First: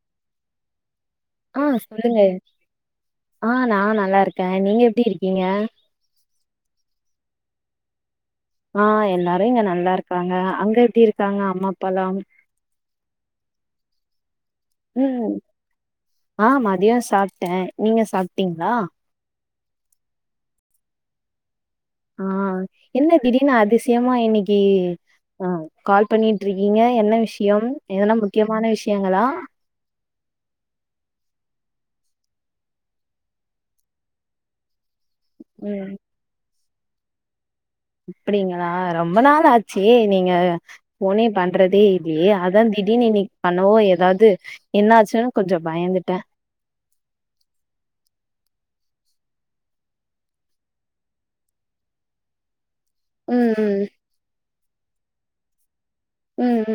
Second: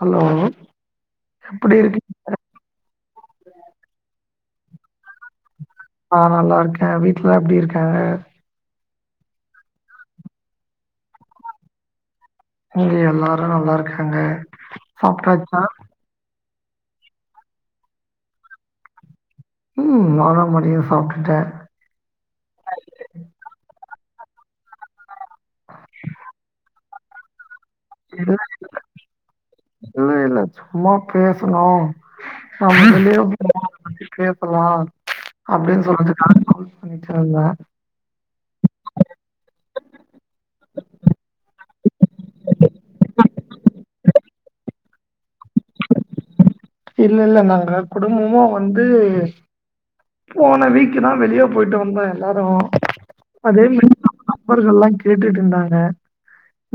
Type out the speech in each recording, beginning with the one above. Hello ஆ எப்டி இருக்கீங்க சொல்லுங்க ஆ நா நல்லாருக்க நீங்க எப்டி இருக்கீங்க ஆ நல்லாருக்க வீட்லலா எப்டி இருக்காங்க ஆ எல்லாரும் இங்க நல்லா இருக்காங்க அங்க எப்டி இருக்காங்க அம்மா அப்பாலாம் இங்க எல்லாரு நல்லா இருக்காங்க ம் சாப்ட்டாச்சா ஆ மதிய சாப்பிட்ட நீங்க சாப்ட்டீங்களா ம் நாலா மதிய சாப்ட்டுட்டே ஆ என்ன திடீர்னு அதிசயமா இன்னைக்கி ஆ கால் பண்ணிட்ருக்கீங்க என்ன விஷயம் எதன்னா இல்ல முக்கியமான விஷயங்களா இல்ல இல்ல சும்மா பேசுனோ [unintelligible] பேசுலா அப்டின் ம் சொல்றதுக் [unintelligible] அப்படிங்களா ரொம்ப நாள் ஆச்சு நீங்க போனே பண்றதே இல்லையே அதா திடீனு இன்னிக் பண்ணவோ எதாவது என்னாச்சுன் கொஞ்சோ பயந்துட்ட இல்ல இல்ல நாங்க குடும்பமு வந்து போன வீக்கு தா வெளியே போயிட்டு வந்தோ எல்லாரு ம் அதே ம் [inaudible] நண்பர்கள்லா கேட்டுட்ருந்தாங்க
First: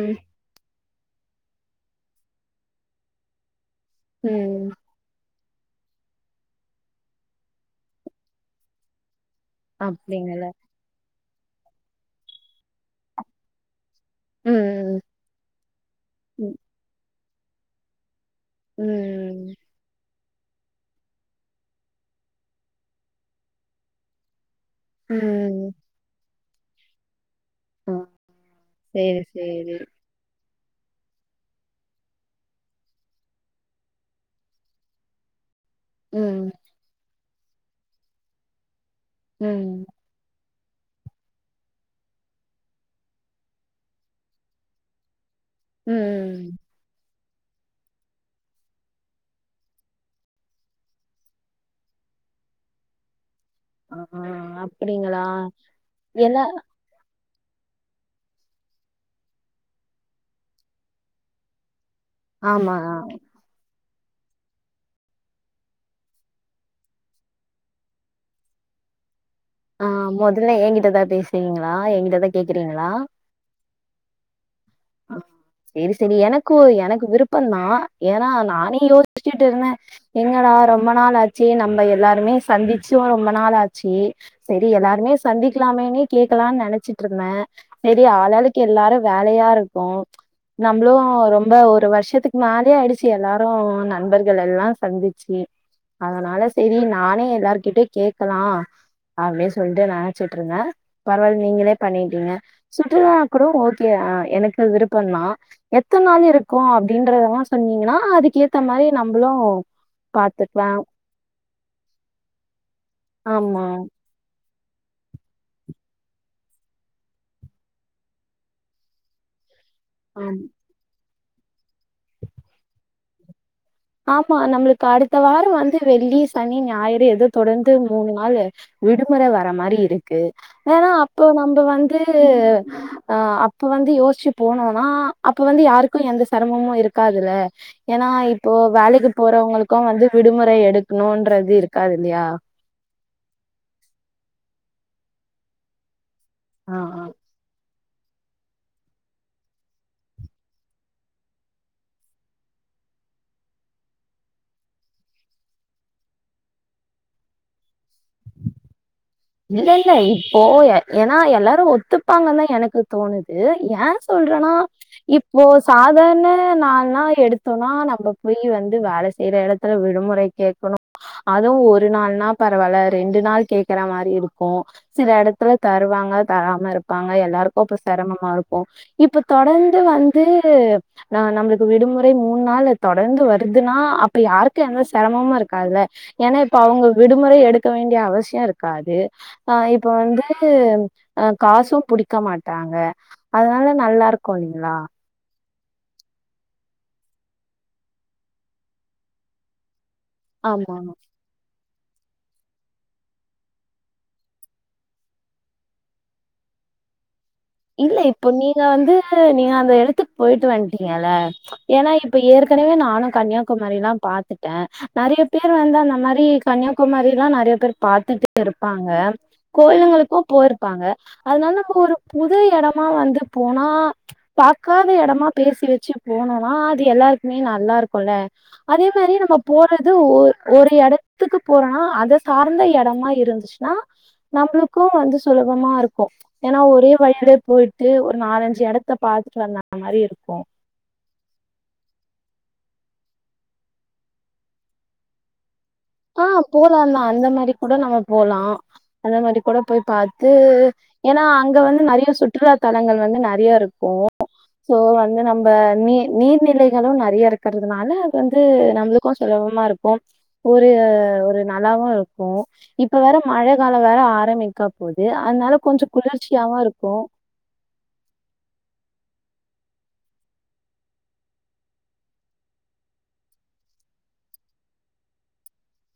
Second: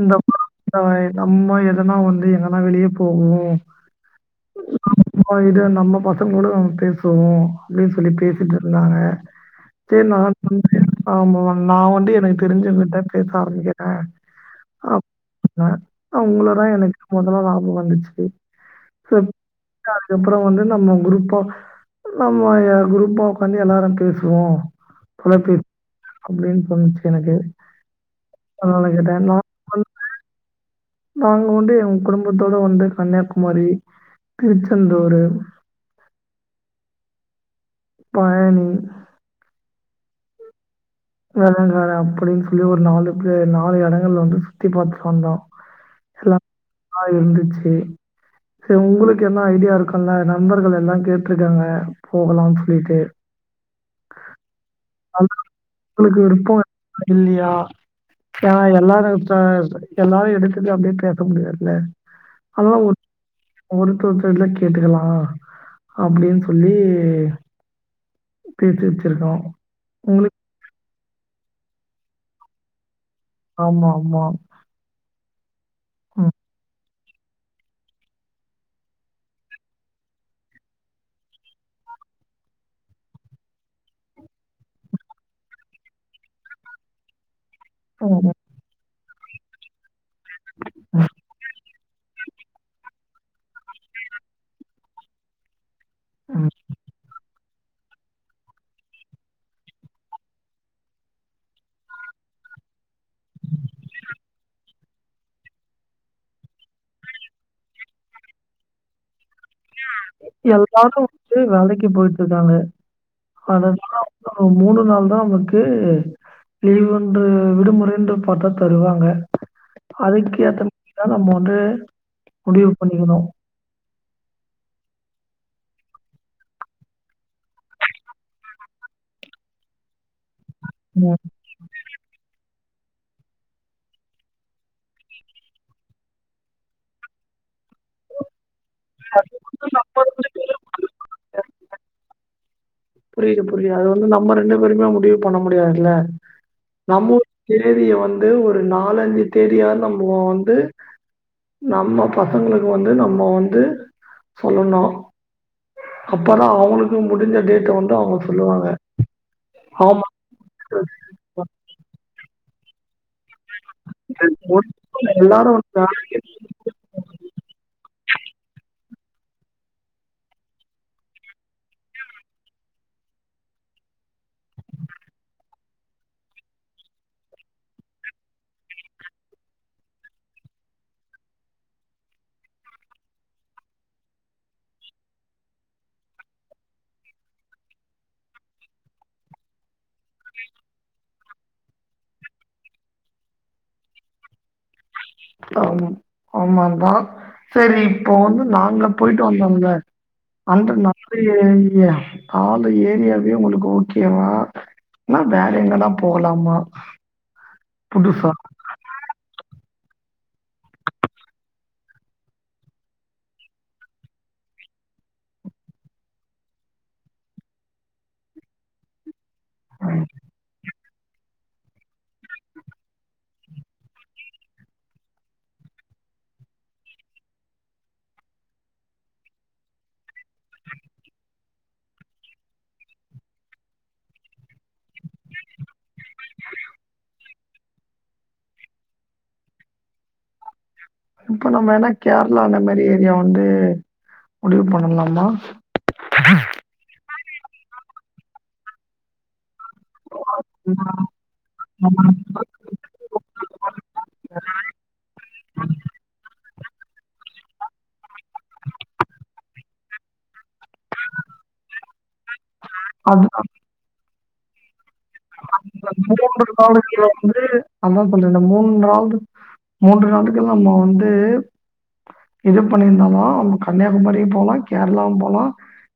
இந்த மா தமாரி நம்ம எதனா வந்து எங்கனா வெளிய போவோ ம் மோ இது நம்ம பசங்க கூட பேசுவோ அப்டி சொல்லி பேசிட்ருந்தாங்க சேரி நா அப்டிங்களா [inaudible] ஆமா நா வந்து எனக்கு தெரிஞ்சவங்கிட்ட பேச ஆரம்பிக்க ற ம். அப் சொன்ன ம். அவுங்களதா எனக்கு மொதல்லா ஞாபகோ வந்துச்சு ம். [inaudible] அதுக்கப்றோ வந்து நம்ம குரூப்பா நம்மோ ய குரூப்பா உக்காந்து எல்லாரு பேசுவோ தொல பே ம். அப்படின்னு தோனுச்சு எனக்கு ஆஹ் அதனால சேரி கேட்டேன். நான் சேரி வந்து நாங்க வந்து எங்க குடும்பத்தோட வந்து கன்னியாகுமரி திருச்சந்தூரு ம் பழனி ம் வெளங்காடு அப்படின் சொல்லி ஒரு நாலு ப்ளே நாலு எடங்கள் வந்து சுத்தி பாத்துட் வந்தோ எல்லா ம். [inaudible] இருந்துச்சு செரி உங்களுக்கென்னா ஐடியா இருக்குல நண்பர்கள் எல்லா கேட்ருக்காங்க போகலாம் சொல்லிட்டு ஆஹா அப்படிங்களா என்ன இல்லியா ஏனா எல்லாரு இப்ப எல்லாரு எடுத்தது அப்டியே பேச முடியாதுல ஆமா. அதனால ஒ ஒருத்தொருத்தர்ட்டலா கேட்டுக்கலா அப்டின் சொல்லி பேசி வெச்சிருக்கோ ஆஹ் மொதல்ல என் கிட்டதா பேசுறீங்களா என் கிட்டதா கேக்குறீங்களா ஆமா ஆமா ஆஹ் சேரி சேரி ம், எனக்கு எனக்கு விருப்பந்தா ஏனா நானே யோசிச்சுட்டு இருந்த எங்கடா ரொம்ப நாளாச்சு நம்ம எல்லாருமே சந்திச்சு ரொம்ப நாள் ஆச்சு செரி எல்லாருமே சந்திக்கலாமேன்னே கேக்கலான் நெனச்சிட்ருந்த செரி ம், ஆள் ஆளுக்கு எல்லாரு வேலையா இருக்கோ நம்பளு ரொம்ப ஒரு வருஷத்துக்கு மேலயே ஆயிடுச் ச்சு எல்லாரு நண்பர்கள் எல்லா சந்திச்சு அதனால ம். சேரி நானே எல்லார் கிட்டயு கேக்கலா அப்டி சொல்ட்டு நெனச்சிட்ருந்த பரவால் நீங்களே பண்ணிட்டீங்க சுற்றுலா கூட ஓகே ஆஹ் எனக்கு விருப்பந்தா எத்த நாள் இருக்கு அப்டின்றதல்லா சொன்னீங்கன்னா அதுக்கேத்த மாரி நம்பளு பாத்துக்லா எல்லாரு வந்து வேலைக்கு போய்ட்ருக்காங்க ஆமா அதனால மூணு நாள் தா நமக்கு லீவுன்று விடுமுறைன்று பாத்தா தருவாங்க ஆம் அதுக்கு ஏத்த மாரிதா நம்ம வந்து முடிவு பண்ணிக்கணு ஆமா நம்மளுக்கு அடுத்த வாரோ வந்து வெள்ளி சனி ஞாயிறு எதோ தொடர்ந்து மூணு நாள் விடுமுற வர மாரி இருக்கு வேனா ம். அப்போ நம்ப வந்து ஆஹ் அப்ப வந்து யோசிச்சு போனோனா அப்ப வந்து யாருக்கு எந்த செரமமு இருக்காதுல்ல ஏன்னா இப்போ வேலைக்கு அது போறவங்களுக்கு நம்ம வந்து பேரும் விடுமுறை எடுக்கணுன்றது இருக்காது இல்லையா புரியுது புரியுது அது வந்து நம்ம ரெண்டு பேருமே முடிவு பண்ண முடியாதுல்ல ஆ ஆ நம்மோ தேதிய வந்து ஒரு நாலஞ்சு தேதியா நம்மோ வந்து நம்ம பசங்களுக்கு வந்து நம்ம வந்து சொல்லணு அப்பதா அவ்ங்களுக்கு முடிஞ்ச டேட்டை வந்து அவங்க சொல்லுவாங்க இல்ல இல்ல ஆமா. இப்போ ஏன்னா எல்லாரு ஒத்துப்பாங்கன்தா எனக்கு தோணு து ஏ சொல்றேன்னா இப்போ எல்லாரும் வந்து வேலைக்கு சாதாரண நாள்னா எடுத்தோனா நம்ம போய் வந்து வேல செய்யற எடத்துல விடுமுறை கேக்கணு அதுவு ஒரு நாள்ன்னா பரவாயில்ல ரெண்டு நாள் கேக்குற மாரி இருக்கு சில எடத்துல தருவாங்க தராம இருப்பாங்க எல்லாருக்கு அப்ப செரமமா இருக்கு இப்ப தொடந்து வந்து நா நம்மளுக்கு விடுமுறை மூணு நாளு தொடர்ந்து வருதுன்னா அப்ப யாருக்கு எந்த செரமமா இருக்காதுல்ல ஏன்னா இப்ப அவங்க விடுமுறை எடுக்க வேண்டிய அவசியோ இருக் காது அ இப்ப வந்து அ காசும் புடிக்க மாட்டாங்க அதனால நல்லா இருக்கு இல்லீங்களா ஆ ஆமாந்தா சரி இப்போ வந்து நாங்க போயிட்டு வந்தோம்ல அந்த ஆமா நாலு ஏரியா நாலு ஏரியாவே உங்களுக்கு ஓகே வா இன்னா வேற எங்கல்லா போகலாமா இல்ல இப்போ புதுசா? நீங்க வந்து நீங்க அந்த எடத்துக்கு போயிட்டு வன்ட்டீங்கல ஏன்னா இப்ப ஏற்கனவே நானு கன்னியாகுமாரி எல்லா பாத்துட்டே நெறைய பேர் வந்து அந்த மாரி கன்னியாகுமாரி எல்லா நெறைய பேர் பாத்துட்டு இருப்பாங்க கோயிலுங்களுக்கு போயிருப்பாங்க அதனால நம்ம ஒரு புது எடமா வந்து போனா பாக்காத எடமா பேசி வச்சு போனோனா அது எல்லாருக்குமே நல்லா இருக்குல்ல அதே மாரி நம்ம போறது ஒரு ஒரு எடத்துக்கு போறோம்னா அத சார்ந்த எடமா இருந்துச்சு னா நம்மளுக்கு வந்து சுலபமா இருக்கு ஏன்னா ஒரே வழியிலே போயிட்டு ஒரு நாலஞ்சு எடத்த பாத்துட்டு வந்தா மாரி இருக்கு இப்ப நம்ம என்னா கேரளா அந்த மாரி ஏரியா வந்து முடிவு பண்ணலாமா ஆ போலா எல்லா அந்த மாரி கூட நம்ம போலா அந்த மாரி கூட போய் பாத் து ஏன்னா அங்க வந்து ஆமா. நெறைய சுற்றுலா தளங்கள் வந்து நெறைய இருக்கு சோ வந்து நம்ம நீ நீர்நிலைகளு நெறைய இருக்கிறதுனால வந்து நம்மளுக்கு சுலபமா இருக்கும் ஒரு ஒரு நல்லாவு இருக்கு இப்ப வேற அது மழ காலோ வேற ஆரம்பி க்கா போது அதனால கொஞ்சோ குளிர்ச்சியாவு இருக்கு அதா வந்து இந்த மூணு நாள் மூன்று நாட்கள் நம்ம வந்து இது பண்ணியிருந்தாலு நம்ம கன்னியாகுமரியு போலா கேரளாவு போலா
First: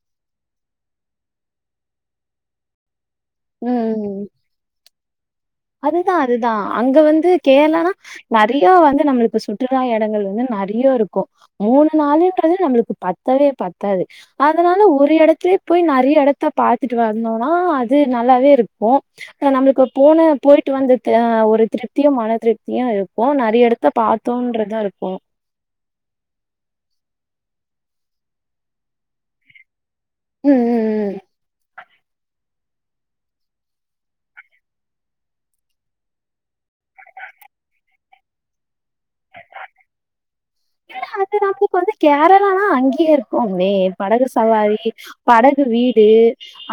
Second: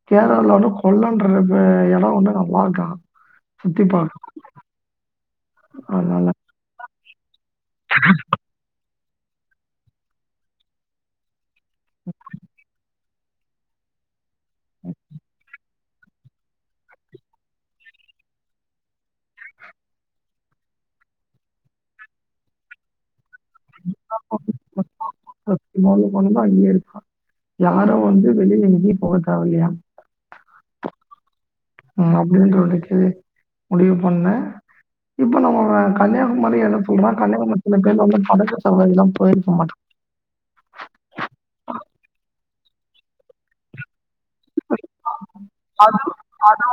கேரளால வந்து கொல்லன்ற எடோ வந்து நல்லா இருக்கா ம் ம் ம் அதுதா அதனால அதுதா அங்க வந்து கேரளானா ந டியோ வந்து நம்மளுக்கு சுற்றுலா எடங்கள் வந்து நெறைய இருக்கு மூணு நாளுன்றது நம்மளுக்கு பத்தவே பத்தாது அதனால ஒரு எடத்துலயே போய் நெறைய எடத்த பாத்துட்டு வந்தோம்னா அது நல்லாவே இருக்கு ஆ நம்ளுக்குப் போன போயி்ட்டு வந்த அ ஒரு திருப்தியு மன திருப்தியு இருக்கு நெறைய எடத்த பாத்தோன்றது இருக்கு ஆ [unintelligible] போனன்னா அங்கயே இருக்கா யாரு வந்து வெளில எங்கியு போக தேவ இல்லையா ம் ம் ம் அப்டின்ற வரைக்கி முடிவு பண்ண இப்ப நம்ம கன்னியாகுமரி என்ன சொல்றா கன்னியாகுமரி சில பேர் வந்து படகு சவாரில்லா போயிருக்க மாட்டோ இல்ல அது நமக்கு இப்ப வந்து கேரளாலான்னா அங்கேயே இருக்குமே படகு சவாரி படகு அது வீடு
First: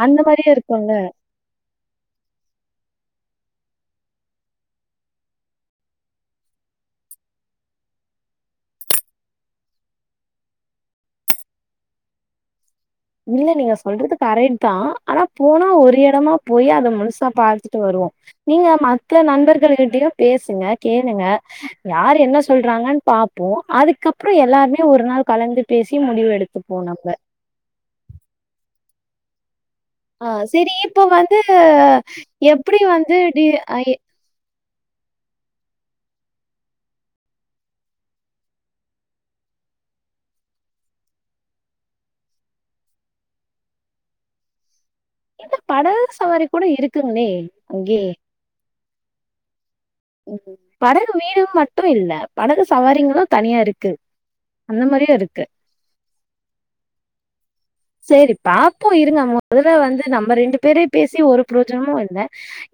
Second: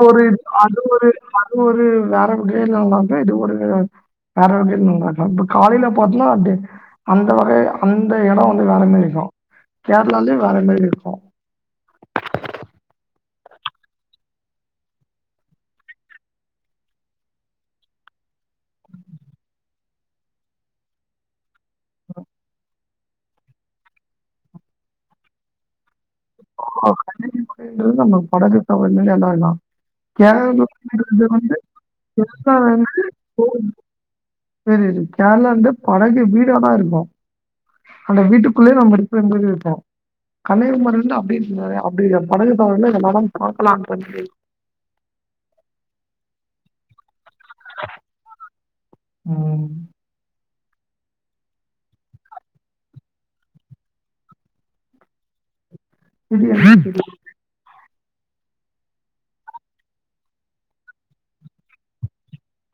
அந்த ஒரு மாரியே அது இருக்குல்ல ஒரு அது ஒரு வேற விட இல்லல்லாம இது ஒரு வேற வகையில நல்லா இருக்கலா இப்ப காலையில பாத்தனா அப்ட அந்த வகை அந்த எடோ வந்து வேற மேரி இருக்கு கேரளாலே வேற மேரி இருக்கு இல்ல நீங்க சொல்றதுக்கு கரெட் தா ஆனா போனா ஒரு எடமா போய் அத முழுசா பாத்துட்டு வருவோ நீங்க மத்த நண்பர்கள்ட்டயு பேசுங்க கேளுங்க யார் என்ன சொல்றாங்கன் பாப்போம் அதுக்கப்புற எல்லாருமே ஒரு நாள் கலந்து பேசி முடிவு எடுத்துப்போ நம்ம [unintelligible] நம்ம படகு [unintelligible] ஆ ன்னா சரி இப்ப வந்து எப்டி வந்து டி [unintelligible] அ எ- செரி கேரளா ந்து படகு வீடல்லா இருக்கு அந்த வீட்டுக்குள்ளயே நம்ம இருக்குற மேரி இருக்கு கன்னியாகுமாரில்லா அப்டின் நெறைய அப்டில்ல படகு சவாரில எல்லா எடாம பாக்கலான்றமாரி இந்த படகு சவாரி கூட இருக்குங்ளே அங்யே ம் படகு வீடும் மட்டு இல்ல படகு சவாரிங்ளு தனியாருக்கு அந்த மாரியு இருக்கு [inaudible] சேரி பாக்கர இருங்க மொதல்ல வந்து நம்ம ரெண்டு பேரே பேசி ஒரு புரோஜனமு இல்ல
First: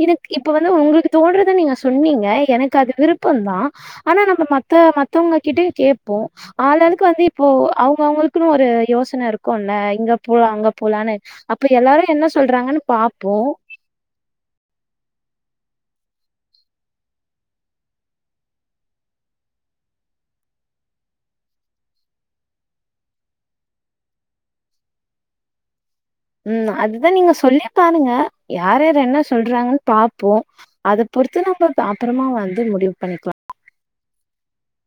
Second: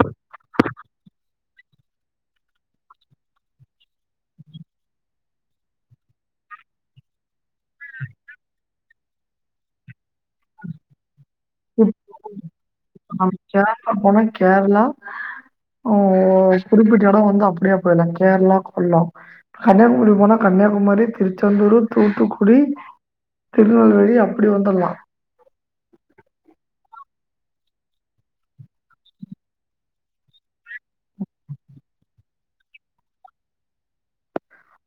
இதுக்கு இப்ப வந்து உங்களுக்கு தோன்றத நீங்க சொன்னீங்க எனக்கு அது விருப்பந்தா ஆனா நம்ம மத்த மத்தவங்ககிட்டயு கேப்போ ஆளாளுக்கு வந்து இப்போ அவ்ங்கவ்ங்களுக்குன் ஒரு யோசன இருக்குல்ல இங்க போலா அங்க போலான்னு அப்ப எல்லாரு என்ன சொல்றாங்கன்னு பாப்போ அ போனா கேரளா ஆ குறிப்பிட்ட எடோ வந்து அப்டியே போய்யில்லா கேரளா கொல்லோ கன்னியாகுமரி போனா கன்னியாகுமரி திருச்செந்தூரு தூத்துக்குடி திருநெல்வேலி அப்டி வந்துல்லா ம் அதுதா நீங்க சொல்லி பாருங்க யார் யார் என்ன சொல்றாங்கன் பாப்போ அது பொறுத்து நம்ம அப்பறமா வந்து முடிவு பண்ணிக்லா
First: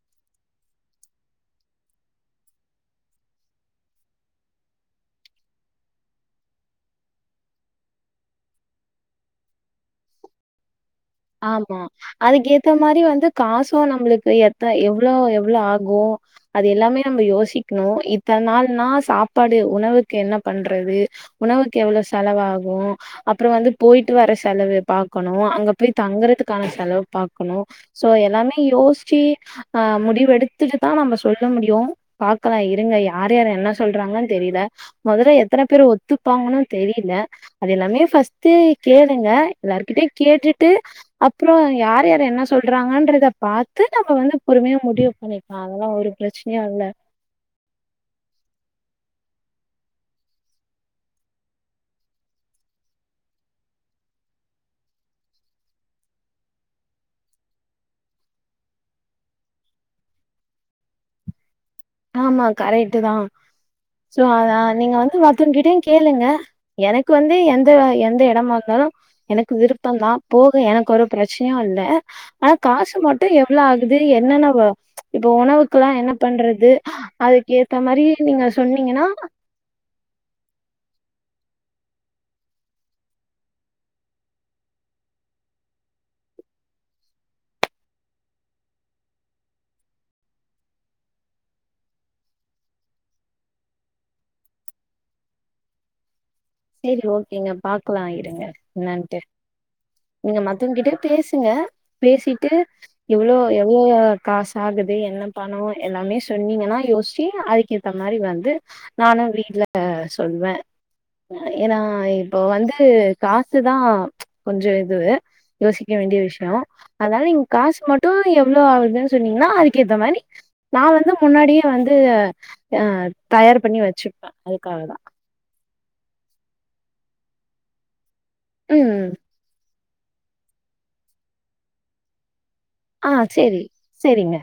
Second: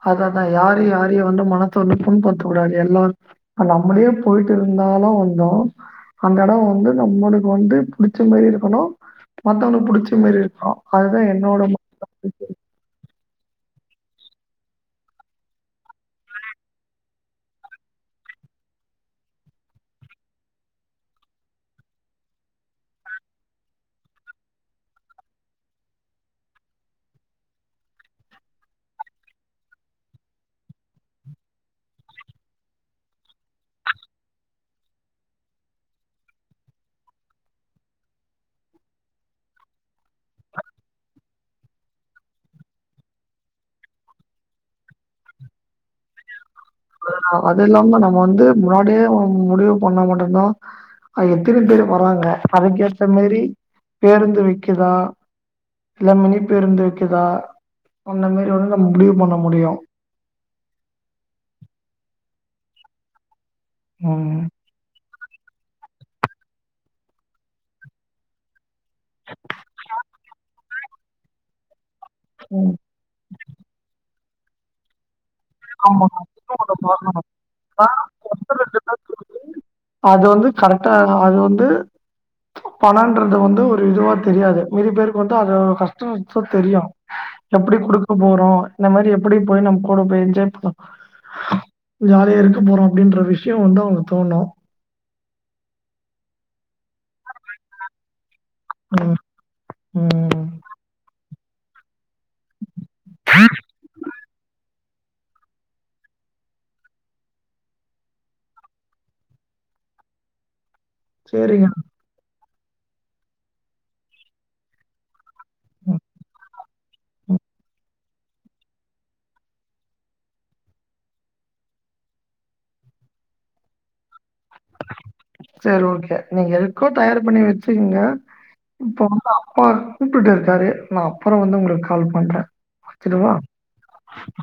அத்ததா யாரையு யரையு வந்து மனச வந்து புண் படுத்தக்கூடாது எல்லாரு நம்மளே போயிட்டு இருந்தாலு அங்க அந்த எடோ வந்து நம்மளுக்கு வந்து புடிச்ச மேரி இருக்கணு மத்தவங்களுக்கு புடிச்ச மேரி இருக்கணு ஆமா அதுக்கு ஏத் த மாரி வந்து காசும் நம்முளுக்கு எத்த எவ்ளோ எவ்ளோ ஆகு அது எல்லாமே நம்ம யோசிக்கணு இத்தன நாள்னா சாப்பாடு உணவுக்கு என்ன பண்றது உணவுக்கு எவ்ளோ செலவாகு அப்புற வந்து போயிட்டு வர செலவு பாக்கணு அங்க போய் தங்கறதுக்கான செலவு பாக்கணு சோ எல்லாமே யோஸ்ச்சி ஆ முடிவெடுத்துட்டு தா நம்ம சொல்ல முடியு பாக்கலா இருங்க யார் யார் என்ன சொல்றாங்கன் தெரில மொதல்ல எத்தன பேரு ஒத்துப்பாங்கன்னு தெரியல அது எல்லாமே ஃபஸ்ட்டு கேளுங்க எல்லார்கிட்டயு கேட்டுட் டு அப்புறோ யார் யார் என்ன சொல்றாங்கன்றத பாத்து நம்ம வந்து பொறுமையா முடிவு பண்ணிக்லா அதல்லா ஒரு பிரச்சனையு இல்ல அது இல்லாம நம்ம வந்து முன்னாடியே முடிவு பண்ணா மட்டுந்தா எத்தன பேரு வராங்க அதுக்கேத்த மேரி பேருந்து விக்குதா இல்ல மினி பேருந்து விக்கிதா அந்த மேரி வந்து நம்ம முடிவு பண்ண முடியு ஆமா கரெக்ட் தா சோ ம் அதா நீங்க வந்து மத்தவங்கிட்டயு கேளுங்க எனக்கு வந்து எந்த எந்த எடமா இருந்தாலு எனக்கு விருப்பம் தா போக எனக்கு ஒரு பிரச்சனையுல்ல ஆனா ம் காசு மட் டு எவ்ளோ ஆகுது என்னென்ன வ இப்ப உணவுக்குல்லா ஆமா என்ன பண்றது அதுக் ஏத்த மாரி நீங்க சொன்னீங்கன்னா அது வந்து கரெக்டா அது வந்து பணோன்றது வந்து ஒரு இதுவா தெரியாது மீதி பேருக்கு வந்தா அது கஷ்டநஷ்டோ தெரியு எப்டி குடுக்க போறோ இந்த மாரி எப்டி போய் நம்ம கூட போய் என்ஜாய் பண்ணப் ஜாலியா இருக்க போறோ அப்டின்ற விஷயோ வந்து அவங்ளுக்கு தோணு சேரி ஓகேங்க பாக்கலா இருங்க ம் என்னான்டு நீங்க ம் மத்தவங்க கிட்ட பேசுங்க பேசிட்டு இவ்ளோ எவ்ளோ காசு ஆகுது என்ன பணோ எல்லாமே சொன்னீங்கன்னா யோஸ்சி அதுக்கேத்த மாரி வந்து நானு வீட்ல சொல்வே சேரிங்க ஏன்னா இப்போ வந்து காசுதா கொஞ்சோ இதுவு யோசிக்க வேண்டிய விஷயோ அதனால நீங்க காசு மட்டு எவ்வளோ ஆகுதுன்னு சொன்னீங்கன்னா அதுக்கு ஏத்தா மாரி நா வந்து முன்னாடியே வந்து ஆ தயார் பண்ணி வச்சிப்பே அதுக்காக தா சேரி ஓகே நீங்க எதுக்கோ தயார் பண்ணி வெச்சுகுங்க இப்ப ம் வந்து அப்பா கூப்டு இருக்காரு நா அப்புறோ வந்து உங்களுக்கு கால் பண்றே ஆ சேரி சேரிங்க